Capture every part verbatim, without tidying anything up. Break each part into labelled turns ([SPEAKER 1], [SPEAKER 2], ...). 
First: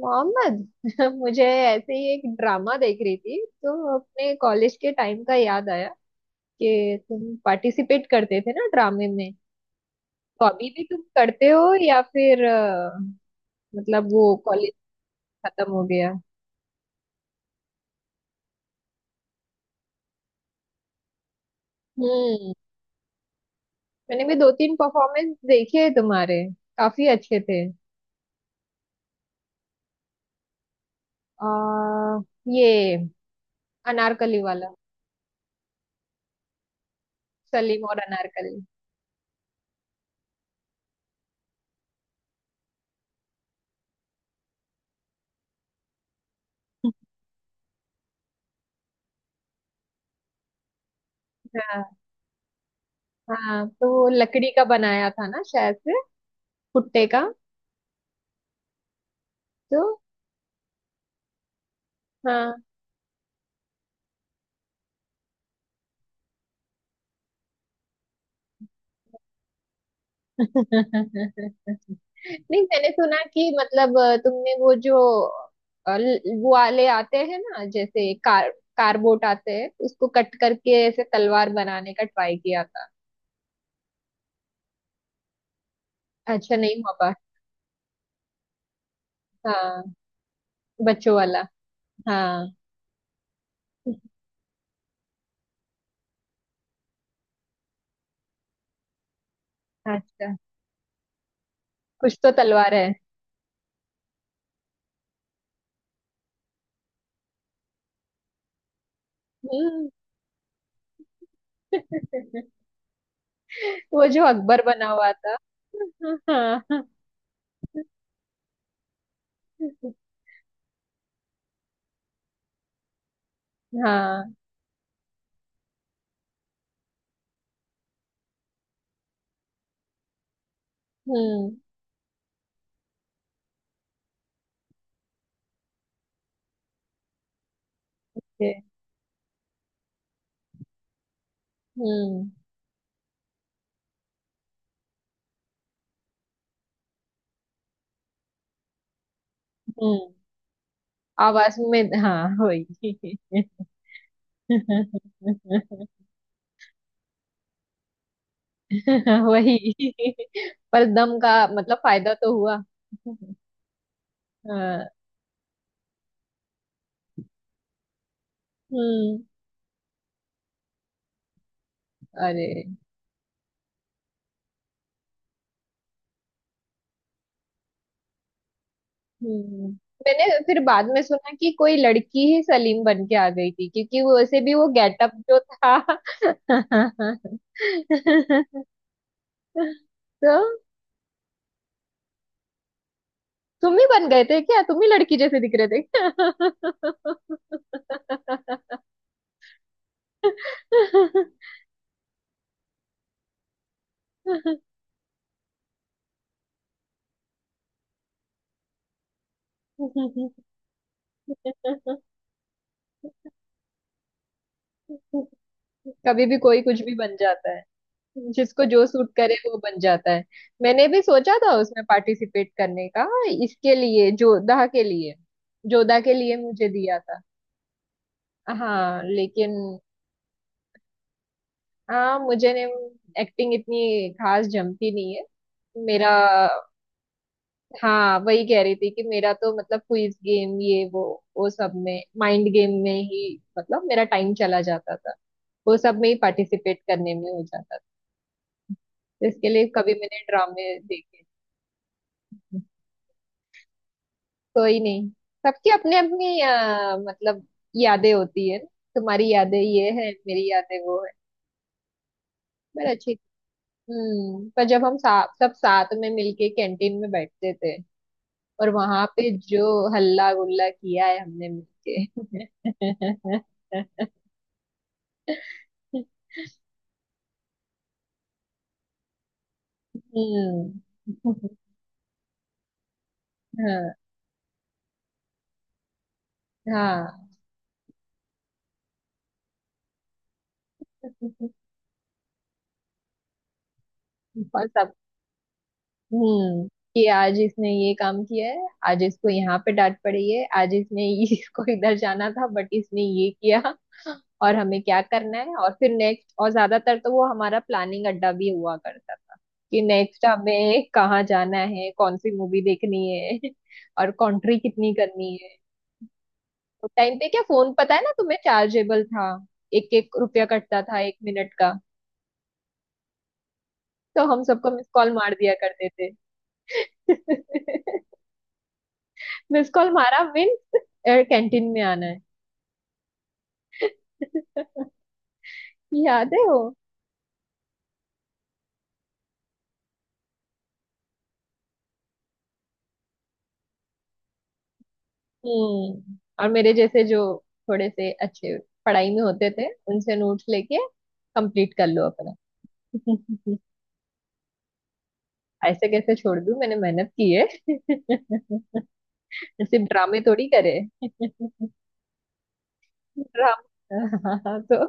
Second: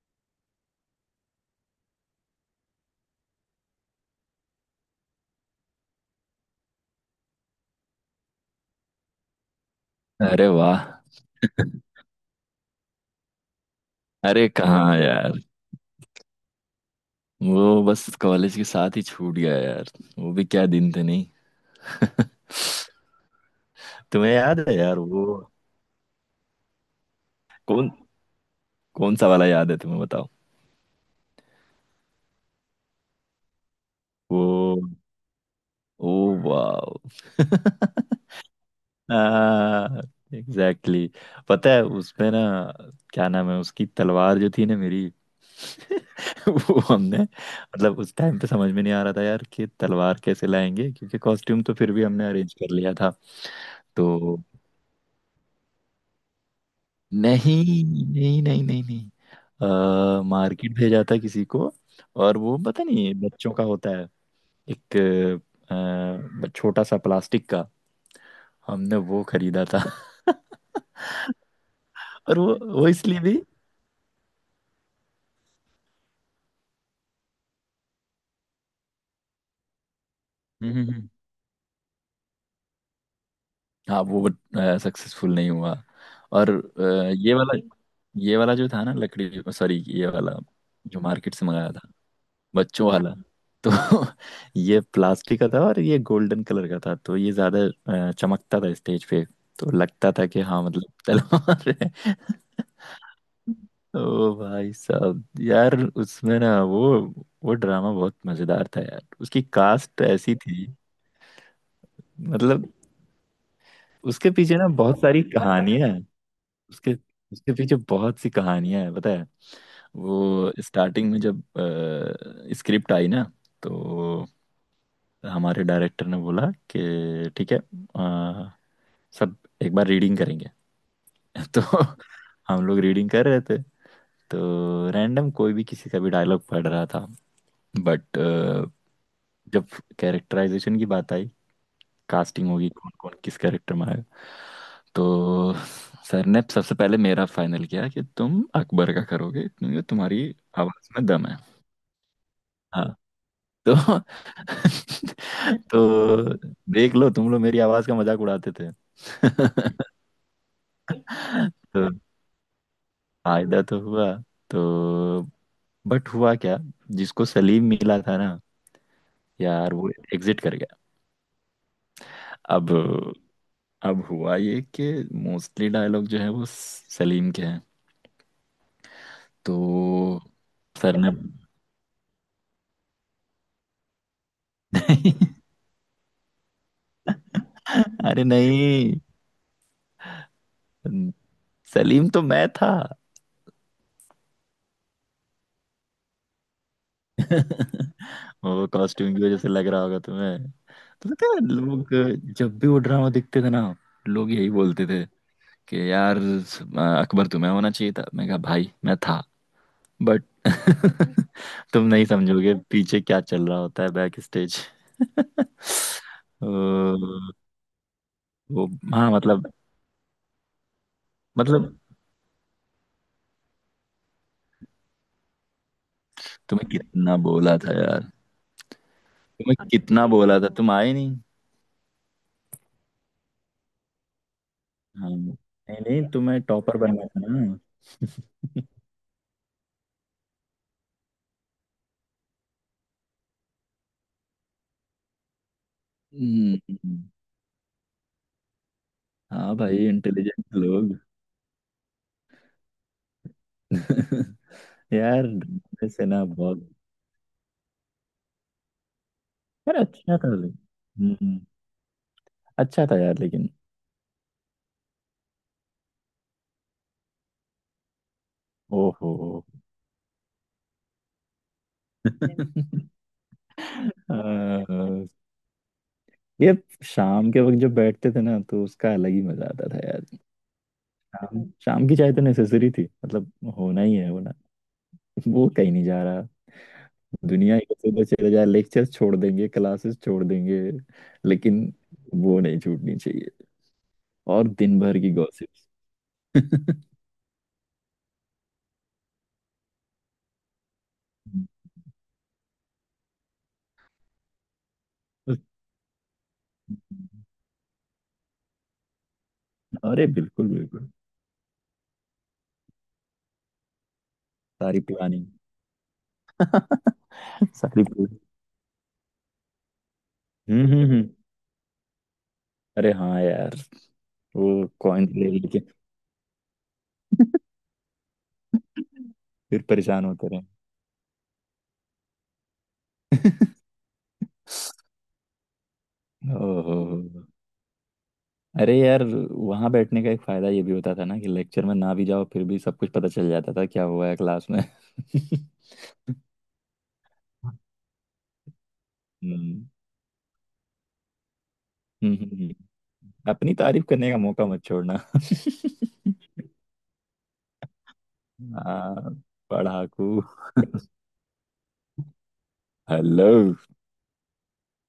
[SPEAKER 1] मोहम्मद। मुझे ऐसे ही एक ड्रामा देख रही थी तो अपने कॉलेज के टाइम का याद आया कि तुम पार्टिसिपेट करते थे ना ड्रामे में। तो
[SPEAKER 2] अरे
[SPEAKER 1] अभी
[SPEAKER 2] वाह।
[SPEAKER 1] भी तुम करते हो या फिर अ, मतलब वो
[SPEAKER 2] अरे
[SPEAKER 1] कॉलेज
[SPEAKER 2] कहाँ यार।
[SPEAKER 1] खत्म हो गया।
[SPEAKER 2] वो बस कॉलेज के साथ ही छूट गया यार। वो भी क्या दिन थे नहीं।
[SPEAKER 1] हम्म। मैंने
[SPEAKER 2] तुम्हें
[SPEAKER 1] भी दो
[SPEAKER 2] याद
[SPEAKER 1] तीन
[SPEAKER 2] है यार वो
[SPEAKER 1] परफॉर्मेंस देखे हैं तुम्हारे, काफी अच्छे थे।
[SPEAKER 2] कौन कौन सा वाला याद है तुम्हें बताओ।
[SPEAKER 1] आ, ये अनारकली
[SPEAKER 2] वो
[SPEAKER 1] वाला,
[SPEAKER 2] ओ वाह।
[SPEAKER 1] सलीम और अनारकली।
[SPEAKER 2] Exactly exactly. पता है उसमें ना क्या नाम है उसकी तलवार जो थी ना मेरी। वो हमने मतलब उस टाइम पे समझ में नहीं आ रहा था यार कि तलवार कैसे लाएंगे, क्योंकि कॉस्ट्यूम तो फिर
[SPEAKER 1] हाँ
[SPEAKER 2] भी हमने अरेंज कर लिया था।
[SPEAKER 1] हाँ, तो वो
[SPEAKER 2] तो
[SPEAKER 1] लकड़ी का बनाया था ना शायद से, भुट्टे का।
[SPEAKER 2] नहीं नहीं नहीं नहीं नहीं,
[SPEAKER 1] तो
[SPEAKER 2] अ, मार्केट भेजा था किसी को। और वो
[SPEAKER 1] हाँ,
[SPEAKER 2] पता नहीं बच्चों का होता है, एक अ, छोटा सा प्लास्टिक का, हमने वो खरीदा था। और वो
[SPEAKER 1] नहीं
[SPEAKER 2] वो
[SPEAKER 1] मैंने
[SPEAKER 2] इसलिए
[SPEAKER 1] सुना
[SPEAKER 2] भी
[SPEAKER 1] कि मतलब अ, तुमने वो जो अ, ल- वो वाले आते हैं ना जैसे कार, कारबोट आते हैं उसको कट करके
[SPEAKER 2] हम्म हम्म,
[SPEAKER 1] ऐसे
[SPEAKER 2] हम्म।
[SPEAKER 1] तलवार बनाने का ट्राई किया था।
[SPEAKER 2] हाँ वो सक्सेसफुल नहीं हुआ। और
[SPEAKER 1] अच्छा, नहीं
[SPEAKER 2] अ,
[SPEAKER 1] हुआ पा।
[SPEAKER 2] ये वाला, ये वाला जो था ना लकड़ी सॉरी
[SPEAKER 1] हाँ,
[SPEAKER 2] ये वाला जो
[SPEAKER 1] बच्चों
[SPEAKER 2] मार्केट
[SPEAKER 1] वाला।
[SPEAKER 2] से मंगाया था,
[SPEAKER 1] हाँ।
[SPEAKER 2] बच्चों वाला। तो ये प्लास्टिक का था और ये गोल्डन कलर का था तो ये ज्यादा अ, चमकता था स्टेज पे। तो लगता था
[SPEAKER 1] अच्छा,
[SPEAKER 2] कि हाँ मतलब तलवार है।
[SPEAKER 1] कुछ तो तलवार है।
[SPEAKER 2] ओ भाई साहब यार, उसमें ना वो वो ड्रामा बहुत मजेदार था यार, उसकी
[SPEAKER 1] हम्म।
[SPEAKER 2] कास्ट ऐसी थी मतलब।
[SPEAKER 1] वो जो
[SPEAKER 2] उसके पीछे
[SPEAKER 1] अकबर
[SPEAKER 2] ना
[SPEAKER 1] बना
[SPEAKER 2] बहुत
[SPEAKER 1] हुआ
[SPEAKER 2] सारी
[SPEAKER 1] था।
[SPEAKER 2] कहानियां हैं,
[SPEAKER 1] हाँ।
[SPEAKER 2] उसके उसके पीछे बहुत सी कहानियां हैं पता है। वो स्टार्टिंग में जब स्क्रिप्ट आई ना तो
[SPEAKER 1] हाँ।
[SPEAKER 2] हमारे डायरेक्टर ने बोला कि ठीक है, अ, सब एक बार रीडिंग करेंगे।
[SPEAKER 1] हम्म।
[SPEAKER 2] तो हम लोग रीडिंग कर रहे थे तो रैंडम कोई भी किसी का भी डायलॉग पढ़ रहा था, बट
[SPEAKER 1] ये,
[SPEAKER 2] जब कैरेक्टराइजेशन की बात आई,
[SPEAKER 1] हम्म।
[SPEAKER 2] कास्टिंग होगी कौन कौन किस कैरेक्टर में आएगा, तो सर ने सबसे पहले मेरा फाइनल किया कि तुम अकबर का करोगे क्योंकि
[SPEAKER 1] हम्म।
[SPEAKER 2] तुम्हारी आवाज में दम है।
[SPEAKER 1] आवाज में हाँ, वही।
[SPEAKER 2] हाँ, तो तो देख लो तुम लोग मेरी आवाज का मजाक उड़ाते थे।
[SPEAKER 1] वही, पर दम का मतलब
[SPEAKER 2] तो
[SPEAKER 1] फायदा तो हुआ।
[SPEAKER 2] फायदा तो हुआ। तो
[SPEAKER 1] हाँ।
[SPEAKER 2] बट हुआ क्या, जिसको सलीम मिला था ना
[SPEAKER 1] हम्म।
[SPEAKER 2] यार, वो एग्जिट कर गया।
[SPEAKER 1] अरे।
[SPEAKER 2] अब अब हुआ ये कि मोस्टली डायलॉग जो है वो सलीम के हैं। तो
[SPEAKER 1] हम्म। मैंने फिर बाद
[SPEAKER 2] सर
[SPEAKER 1] में
[SPEAKER 2] ने
[SPEAKER 1] सुना कि कोई लड़की ही सलीम बन के आ गई थी क्योंकि वो वैसे भी वो गेटअप जो था।
[SPEAKER 2] अरे नहीं,
[SPEAKER 1] तो
[SPEAKER 2] सलीम तो मैं था।
[SPEAKER 1] तुम ही बन गए थे क्या, तुम ही लड़की जैसे दिख रहे थे?
[SPEAKER 2] वो कॉस्ट्यूम की वजह से लग रहा होगा तुम्हें। तो पता है लोग जब भी वो ड्रामा देखते थे ना, लोग यही बोलते थे कि यार अकबर तुम्हें होना चाहिए था, मैं कहा भाई मैं था बट तुम नहीं समझोगे पीछे क्या चल रहा होता है बैक स्टेज।
[SPEAKER 1] क्या? कभी भी कोई कुछ भी बन
[SPEAKER 2] वो
[SPEAKER 1] जाता है। जिसको जो
[SPEAKER 2] हाँ
[SPEAKER 1] सूट करे
[SPEAKER 2] मतलब,
[SPEAKER 1] वो बन जाता है। मैंने भी सोचा था
[SPEAKER 2] मतलब
[SPEAKER 1] उसमें पार्टिसिपेट करने का, इसके लिए, जोधा के लिए। जोधा के लिए मुझे
[SPEAKER 2] तुम्हें
[SPEAKER 1] दिया
[SPEAKER 2] कितना
[SPEAKER 1] था।
[SPEAKER 2] बोला था यार,
[SPEAKER 1] हाँ लेकिन।
[SPEAKER 2] तुम्हें कितना बोला था तुम आए नहीं।
[SPEAKER 1] हाँ मुझे ने एक्टिंग इतनी खास जमती
[SPEAKER 2] हाँ
[SPEAKER 1] नहीं है।
[SPEAKER 2] नहीं नहीं,
[SPEAKER 1] मेरा,
[SPEAKER 2] तुम्हें टॉपर बनना था ना।
[SPEAKER 1] हाँ वही कह रही थी कि मेरा तो मतलब क्विज गेम ये वो वो सब में माइंड गेम में ही मतलब मेरा टाइम चला जाता था। वो सब में ही पार्टिसिपेट
[SPEAKER 2] हम्म,
[SPEAKER 1] करने में हो जाता था, इसके
[SPEAKER 2] हाँ
[SPEAKER 1] लिए
[SPEAKER 2] भाई
[SPEAKER 1] कभी मैंने
[SPEAKER 2] इंटेलिजेंट
[SPEAKER 1] ड्रामे
[SPEAKER 2] लोग।
[SPEAKER 1] देखे। कोई नहीं।
[SPEAKER 2] यार
[SPEAKER 1] सबकी
[SPEAKER 2] ड्रामे
[SPEAKER 1] अपनी
[SPEAKER 2] से ना
[SPEAKER 1] अपनी
[SPEAKER 2] बहुत,
[SPEAKER 1] अ, मतलब यादें होती है। तुम्हारी यादें
[SPEAKER 2] यार
[SPEAKER 1] ये है,
[SPEAKER 2] अच्छा था ले
[SPEAKER 1] मेरी यादें वो है।
[SPEAKER 2] हम्म, अच्छा
[SPEAKER 1] पर
[SPEAKER 2] था
[SPEAKER 1] अच्छी
[SPEAKER 2] यार लेकिन।
[SPEAKER 1] हम्म, पर जब हम सा, सब साथ में मिलके कैंटीन में बैठते थे और वहां
[SPEAKER 2] ओहो
[SPEAKER 1] पे जो हल्ला गुल्ला किया है हमने मिलके।
[SPEAKER 2] अह, ये शाम के वक्त जब बैठते थे ना तो उसका अलग ही मजा आता था यार।
[SPEAKER 1] हम्म।
[SPEAKER 2] शाम शाम की चाय तो नेसेसरी थी, मतलब होना
[SPEAKER 1] हाँ।
[SPEAKER 2] ही है होना। वो कहीं नहीं जा रहा,
[SPEAKER 1] हाँ
[SPEAKER 2] दुनिया इधर से उधर चले जा, लेक्चर छोड़ देंगे क्लासेस छोड़ देंगे लेकिन वो नहीं छूटनी चाहिए, और
[SPEAKER 1] और
[SPEAKER 2] दिन
[SPEAKER 1] सब।
[SPEAKER 2] भर की गॉसिप।
[SPEAKER 1] हम्म, कि आज इसने ये काम किया है, आज इसको यहाँ पे डांट पड़ी है, आज इसने ये- इसको इधर जाना था बट इसने ये किया। और हमें क्या करना है, और फिर नेक्स्ट। और ज्यादातर तो वो हमारा प्लानिंग अड्डा भी हुआ करता था कि
[SPEAKER 2] अरे
[SPEAKER 1] नेक्स्ट
[SPEAKER 2] बिल्कुल
[SPEAKER 1] हमें
[SPEAKER 2] बिल्कुल।
[SPEAKER 1] कहाँ जाना है, कौन सी मूवी देखनी है और कंट्री
[SPEAKER 2] सारी
[SPEAKER 1] कितनी
[SPEAKER 2] पुरानी
[SPEAKER 1] करनी है। तो टाइम पे क्या फोन
[SPEAKER 2] सारी
[SPEAKER 1] पता है
[SPEAKER 2] पूरी।
[SPEAKER 1] ना तुम्हें चार्जेबल था, एक एक रुपया
[SPEAKER 2] हम्म
[SPEAKER 1] कटता
[SPEAKER 2] हम्म
[SPEAKER 1] था
[SPEAKER 2] हम्म,
[SPEAKER 1] एक मिनट का।
[SPEAKER 2] अरे हाँ यार।
[SPEAKER 1] तो हम
[SPEAKER 2] वो
[SPEAKER 1] सबको मिस
[SPEAKER 2] कॉइन
[SPEAKER 1] कॉल
[SPEAKER 2] ले
[SPEAKER 1] मार दिया
[SPEAKER 2] लेके
[SPEAKER 1] करते थे।
[SPEAKER 2] फिर
[SPEAKER 1] मिस कॉल
[SPEAKER 2] परेशान
[SPEAKER 1] मारा
[SPEAKER 2] होते रहे।
[SPEAKER 1] मीन्स कैंटीन में आना है। याद है वो?
[SPEAKER 2] ओहो, अरे यार वहां बैठने का एक फायदा ये भी होता था ना कि लेक्चर में ना भी जाओ फिर भी सब कुछ पता चल जाता था क्या हुआ है क्लास में।
[SPEAKER 1] हम्म। और मेरे जैसे जो थोड़े से अच्छे पढ़ाई में होते
[SPEAKER 2] हम्म
[SPEAKER 1] थे उनसे नोट्स लेके कंप्लीट कर लो
[SPEAKER 2] हम्म,
[SPEAKER 1] अपना।
[SPEAKER 2] हम्म। अपनी तारीफ करने का मौका मत छोड़ना।
[SPEAKER 1] ऐसे कैसे छोड़ दूं, मैंने मेहनत की है।
[SPEAKER 2] हाँ
[SPEAKER 1] सिर्फ
[SPEAKER 2] पढ़ाकू।
[SPEAKER 1] ड्रामे थोड़ी करे।
[SPEAKER 2] हेलो,
[SPEAKER 1] ड्रामा तो,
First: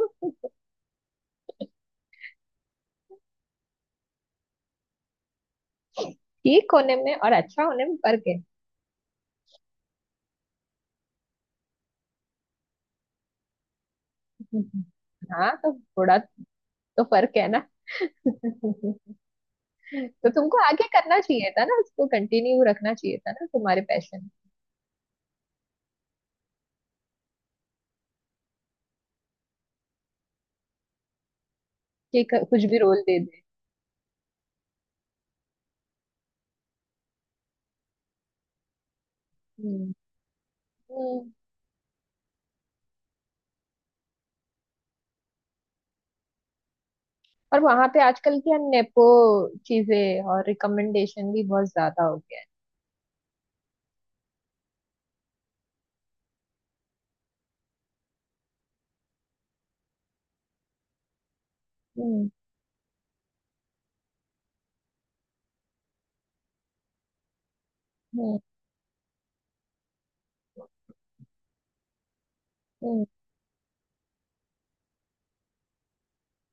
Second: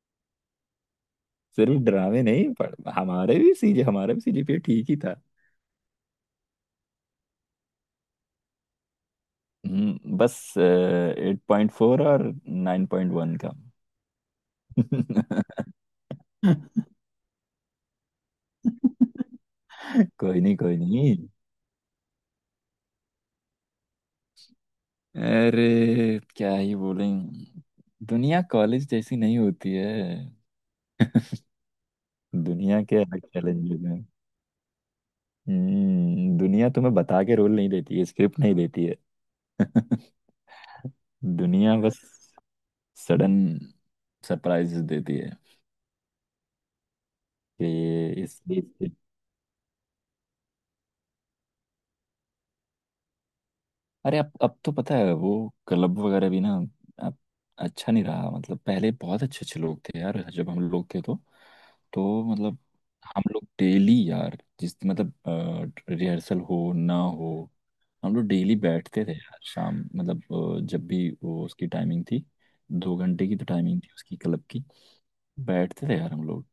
[SPEAKER 2] सिर्फ ड्रामे नहीं पढ़, हमारे भी सीजे हमारे भी सीजीपीए ठीक ही था।
[SPEAKER 1] ठीक होने में और अच्छा होने में फर्क है।
[SPEAKER 2] हम्म, बस एट पॉइंट फोर और नाइन पॉइंट वन का।
[SPEAKER 1] हाँ तो थोड़ा तो फर्क है ना। तो
[SPEAKER 2] कोई नहीं
[SPEAKER 1] तुमको
[SPEAKER 2] कोई
[SPEAKER 1] आगे
[SPEAKER 2] नहीं,
[SPEAKER 1] करना चाहिए था ना, उसको कंटिन्यू रखना चाहिए था ना, तुम्हारे पैशन।
[SPEAKER 2] अरे क्या ही बोलें, दुनिया कॉलेज जैसी नहीं होती है।
[SPEAKER 1] कि क- कुछ भी
[SPEAKER 2] दुनिया के
[SPEAKER 1] रोल दे
[SPEAKER 2] अलग
[SPEAKER 1] दे।
[SPEAKER 2] चैलेंजेस हैं। हम्म, दुनिया तुम्हें बता के रोल नहीं देती है, स्क्रिप्ट नहीं देती है।
[SPEAKER 1] हम्म। हम्म।
[SPEAKER 2] दुनिया बस सडन सरप्राइजेस देती है
[SPEAKER 1] और
[SPEAKER 2] कि
[SPEAKER 1] वहां पे
[SPEAKER 2] ये
[SPEAKER 1] आजकल
[SPEAKER 2] इस।
[SPEAKER 1] क्या नेपो चीजें और रिकमेंडेशन भी बहुत ज्यादा हो गया है।
[SPEAKER 2] अरे अब अब तो पता है वो क्लब वगैरह भी ना, अब अच्छा नहीं रहा। मतलब पहले बहुत अच्छे अच्छे लोग थे यार, जब हम लोग थे तो तो
[SPEAKER 1] हम्म।
[SPEAKER 2] मतलब हम लोग डेली यार, जिस मतलब रिहर्सल हो ना हो हम लोग
[SPEAKER 1] हम्म।
[SPEAKER 2] डेली बैठते थे यार शाम, मतलब अ, जब भी वो उसकी टाइमिंग थी, दो
[SPEAKER 1] हम्म।
[SPEAKER 2] घंटे की तो टाइमिंग थी उसकी क्लब की, बैठते थे यार हम लोग।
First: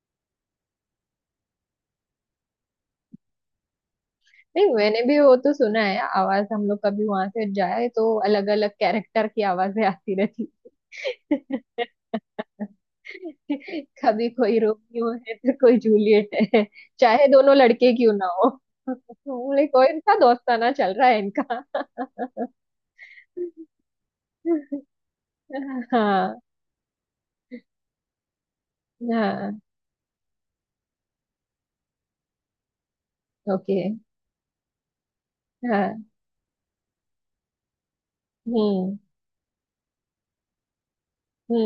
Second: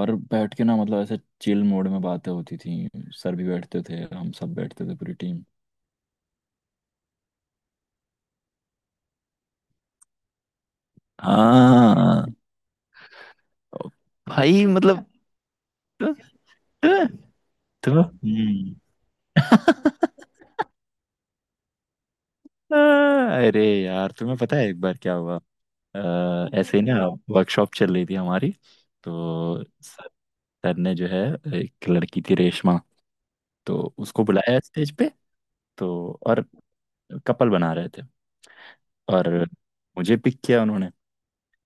[SPEAKER 2] और बैठ के ना मतलब ऐसे चिल मोड में बातें होती थी। सर भी बैठते थे, हम सब
[SPEAKER 1] नहीं,
[SPEAKER 2] बैठते थे,
[SPEAKER 1] मैंने
[SPEAKER 2] पूरी
[SPEAKER 1] भी वो
[SPEAKER 2] टीम।
[SPEAKER 1] तो सुना है, आवाज हम लोग कभी वहां से जाए तो अलग अलग कैरेक्टर की आवाजें आती रहती।
[SPEAKER 2] हाँ ओ,
[SPEAKER 1] कभी कोई
[SPEAKER 2] भाई मतलब
[SPEAKER 1] रोमियो है तो कोई
[SPEAKER 2] तु-
[SPEAKER 1] जूलियट है,
[SPEAKER 2] तु-
[SPEAKER 1] चाहे दोनों लड़के
[SPEAKER 2] तुम्हें
[SPEAKER 1] क्यों ना हो।
[SPEAKER 2] हम्म।
[SPEAKER 1] बोले कोई, इनका दोस्ताना चल रहा है इनका।
[SPEAKER 2] अरे यार तुम्हें पता है एक बार क्या हुआ,
[SPEAKER 1] हाँ।
[SPEAKER 2] अ, ऐसे ही ना, वर्कशॉप चल रही थी हमारी।
[SPEAKER 1] हाँ।
[SPEAKER 2] तो सर सर ने जो है, एक लड़की थी रेशमा, तो
[SPEAKER 1] ओके।
[SPEAKER 2] उसको बुलाया स्टेज पे, तो
[SPEAKER 1] हाँ।
[SPEAKER 2] और कपल बना रहे थे
[SPEAKER 1] हम्म।
[SPEAKER 2] और मुझे पिक किया उन्होंने।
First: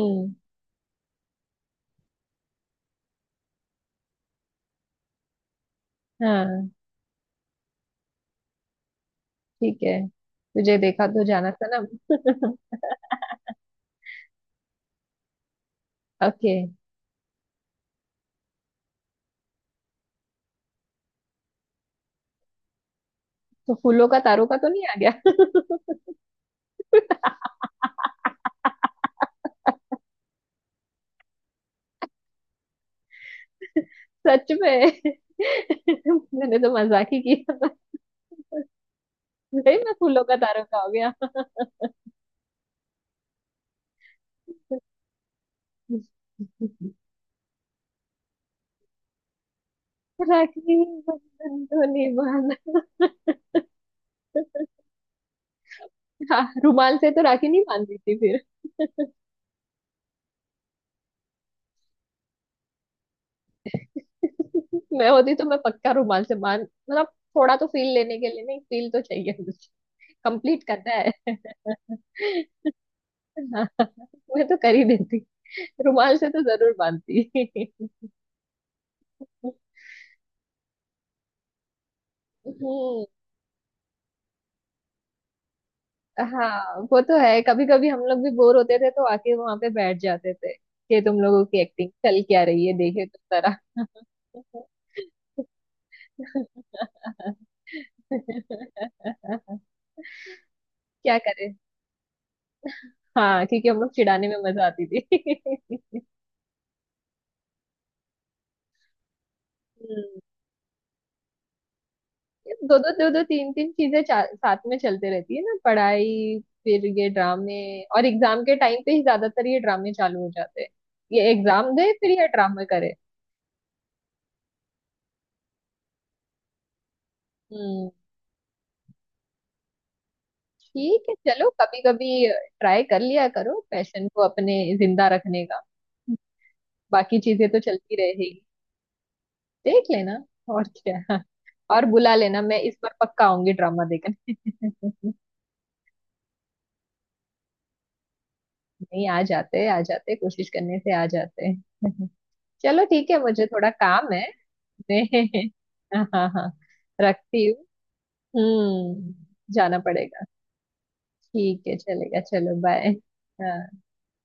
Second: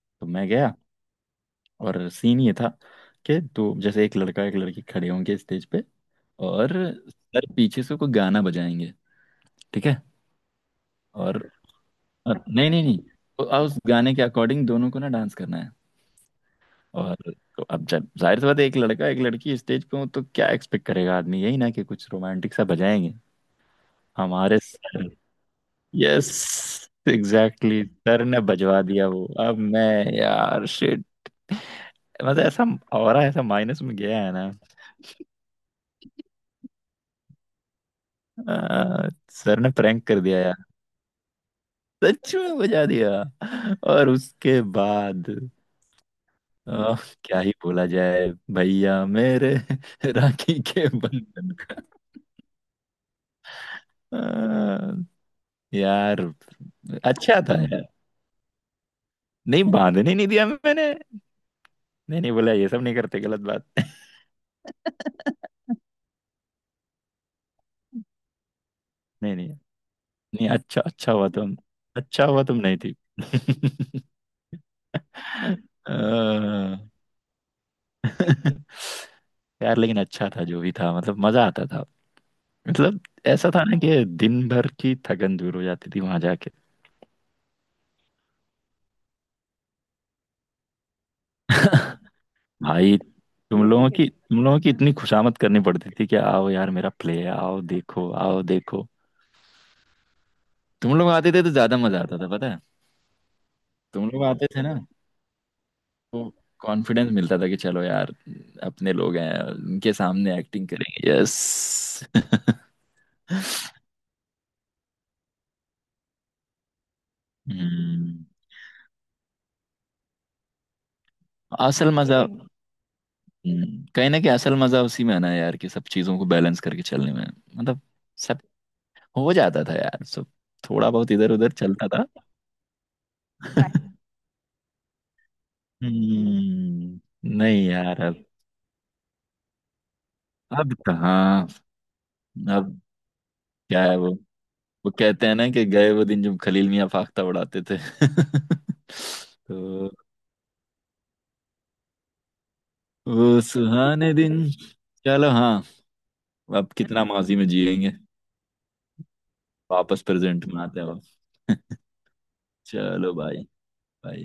[SPEAKER 2] तो मैं गया और सीन ये था कि दो जैसे एक लड़का एक लड़की खड़े होंगे स्टेज पे,
[SPEAKER 1] हाँ।
[SPEAKER 2] और सर पीछे से कोई गाना बजाएंगे।
[SPEAKER 1] ठीक
[SPEAKER 2] ठीक
[SPEAKER 1] है,
[SPEAKER 2] है
[SPEAKER 1] तुझे देखा तो
[SPEAKER 2] और
[SPEAKER 1] जाना सनम।
[SPEAKER 2] अ, नहीं नहीं नहीं, तो आ, उस गाने के अकॉर्डिंग दोनों को ना डांस करना है।
[SPEAKER 1] ओके।
[SPEAKER 2] और तो अब जब जाहिर सी बात है एक लड़का एक लड़की स्टेज पे हो तो क्या एक्सपेक्ट करेगा आदमी, यही ना कि कुछ रोमांटिक सा बजाएंगे।
[SPEAKER 1] तो फूलों का तारों का
[SPEAKER 2] हमारे
[SPEAKER 1] तो नहीं आ
[SPEAKER 2] सर,
[SPEAKER 1] गया?
[SPEAKER 2] यस एग्जैक्टली, सर ने बजवा दिया वो। अब मैं, यार शिट, मतलब ऐसा ऑरा ऐसा माइनस में गया है
[SPEAKER 1] सच
[SPEAKER 2] ना।
[SPEAKER 1] में, मैंने तो मजाक ही किया।
[SPEAKER 2] अ, सर ने
[SPEAKER 1] भाई मैं
[SPEAKER 2] प्रैंक कर
[SPEAKER 1] फूलों का
[SPEAKER 2] दिया
[SPEAKER 1] तारों
[SPEAKER 2] यार,
[SPEAKER 1] का हो गया।
[SPEAKER 2] सच में बजा दिया। और उसके बाद आ, क्या ही बोला जाए, भैया मेरे राखी
[SPEAKER 1] राखी,
[SPEAKER 2] के बंधन,
[SPEAKER 1] बंधन तो निभाना।
[SPEAKER 2] आ, यार।
[SPEAKER 1] हाँ, रुमाल से तो
[SPEAKER 2] अच्छा
[SPEAKER 1] राखी
[SPEAKER 2] था
[SPEAKER 1] नहीं
[SPEAKER 2] यार,
[SPEAKER 1] बांधती थी फिर।
[SPEAKER 2] नहीं बांधने नहीं दिया मैंने, नहीं नहीं बोला ये सब नहीं करते गलत बात।
[SPEAKER 1] मैं होती तो मैं पक्का रुमाल से बांध मतलब, थोड़ा तो फील लेने के लिए, नहीं फील तो चाहिए,
[SPEAKER 2] नहीं नहीं, नहीं
[SPEAKER 1] कंप्लीट
[SPEAKER 2] अच्छा,
[SPEAKER 1] करना है।
[SPEAKER 2] अच्छा हुआ तुम, अच्छा हुआ तुम नहीं थी।
[SPEAKER 1] हाँ, मैं तो कर ही देती, रुमाल से तो
[SPEAKER 2] आ,
[SPEAKER 1] जरूर बांधती।
[SPEAKER 2] यार लेकिन अच्छा था जो भी था, मतलब मजा आता था मतलब।
[SPEAKER 1] हम्म।
[SPEAKER 2] ऐसा था ना कि दिन भर की थकन दूर हो जाती थी वहां जाके।
[SPEAKER 1] हाँ वो तो है, कभी कभी हम लोग भी बोर होते थे तो आके वहां पे बैठ जाते थे कि तुम लोगों की एक्टिंग चल क्या रही है,
[SPEAKER 2] भाई,
[SPEAKER 1] देखे तो जरा।
[SPEAKER 2] तुम ये लोगों है की तुम लोगों की हाँ। इतनी खुशामद करनी पड़ती थी कि आओ यार मेरा प्ले है, आओ देखो आओ देखो। तुम लोग
[SPEAKER 1] क्या
[SPEAKER 2] आते थे
[SPEAKER 1] करे,
[SPEAKER 2] तो ज्यादा मजा आता था पता है।
[SPEAKER 1] हाँ क्योंकि हम लोग
[SPEAKER 2] तुम लोग
[SPEAKER 1] चिढ़ाने में
[SPEAKER 2] आते थे
[SPEAKER 1] मजा
[SPEAKER 2] ना
[SPEAKER 1] आती थी।
[SPEAKER 2] तो कॉन्फिडेंस मिलता था कि चलो यार, अपने लोग हैं उनके
[SPEAKER 1] हम्म,
[SPEAKER 2] सामने एक्टिंग करेंगे, यस।
[SPEAKER 1] दो दो दो दो तीन तीन चीजें चा- साथ में चलते रहती है ना, पढ़ाई फिर ये ड्रामे। और
[SPEAKER 2] हम्म,
[SPEAKER 1] एग्जाम के टाइम पे ही ज्यादातर ये ड्रामे चालू हो जाते हैं, ये एग्जाम
[SPEAKER 2] असल
[SPEAKER 1] दे
[SPEAKER 2] ये
[SPEAKER 1] फिर
[SPEAKER 2] मजा है।
[SPEAKER 1] ये ड्रामे करे।
[SPEAKER 2] हम्म, कहीं ना कहीं असल मजा उसी में है ना यार, कि सब चीजों को बैलेंस करके चलने में, मतलब
[SPEAKER 1] हम्म।
[SPEAKER 2] सब हो जाता था यार, सब थोड़ा
[SPEAKER 1] ठीक
[SPEAKER 2] बहुत
[SPEAKER 1] है,
[SPEAKER 2] इधर
[SPEAKER 1] चलो
[SPEAKER 2] उधर
[SPEAKER 1] कभी
[SPEAKER 2] चलता था।
[SPEAKER 1] कभी ट्राई कर लिया करो
[SPEAKER 2] बात
[SPEAKER 1] पैशन को अपने जिंदा रखने का।
[SPEAKER 2] हम्म,
[SPEAKER 1] बाकी चीजें तो
[SPEAKER 2] नहीं
[SPEAKER 1] चलती
[SPEAKER 2] यार,
[SPEAKER 1] रहेगी, देख लेना। और
[SPEAKER 2] अब
[SPEAKER 1] क्या,
[SPEAKER 2] कहाँ,
[SPEAKER 1] और बुला लेना, मैं इस
[SPEAKER 2] अब
[SPEAKER 1] बार पक्का आऊंगी
[SPEAKER 2] क्या
[SPEAKER 1] ड्रामा
[SPEAKER 2] है वो वो
[SPEAKER 1] देखने।
[SPEAKER 2] कहते हैं ना कि गए वो दिन जब खलील मियाँ फाख्ता उड़ाते थे।
[SPEAKER 1] नहीं आ जाते, आ
[SPEAKER 2] तो
[SPEAKER 1] जाते, कोशिश करने से आ जाते। चलो ठीक है,
[SPEAKER 2] वो
[SPEAKER 1] मुझे थोड़ा
[SPEAKER 2] सुहाने
[SPEAKER 1] काम है
[SPEAKER 2] दिन,
[SPEAKER 1] में।
[SPEAKER 2] चलो हाँ,
[SPEAKER 1] हाँ हाँ हाँ,
[SPEAKER 2] अब कितना माजी
[SPEAKER 1] रखती
[SPEAKER 2] में
[SPEAKER 1] हूँ।
[SPEAKER 2] जिएंगे,
[SPEAKER 1] हम्म, जाना
[SPEAKER 2] वापस
[SPEAKER 1] पड़ेगा।
[SPEAKER 2] प्रेजेंट में आते हैं अब।
[SPEAKER 1] ठीक है, चलेगा, चलो बाय।
[SPEAKER 2] चलो भाई,
[SPEAKER 1] हाँ।
[SPEAKER 2] भाई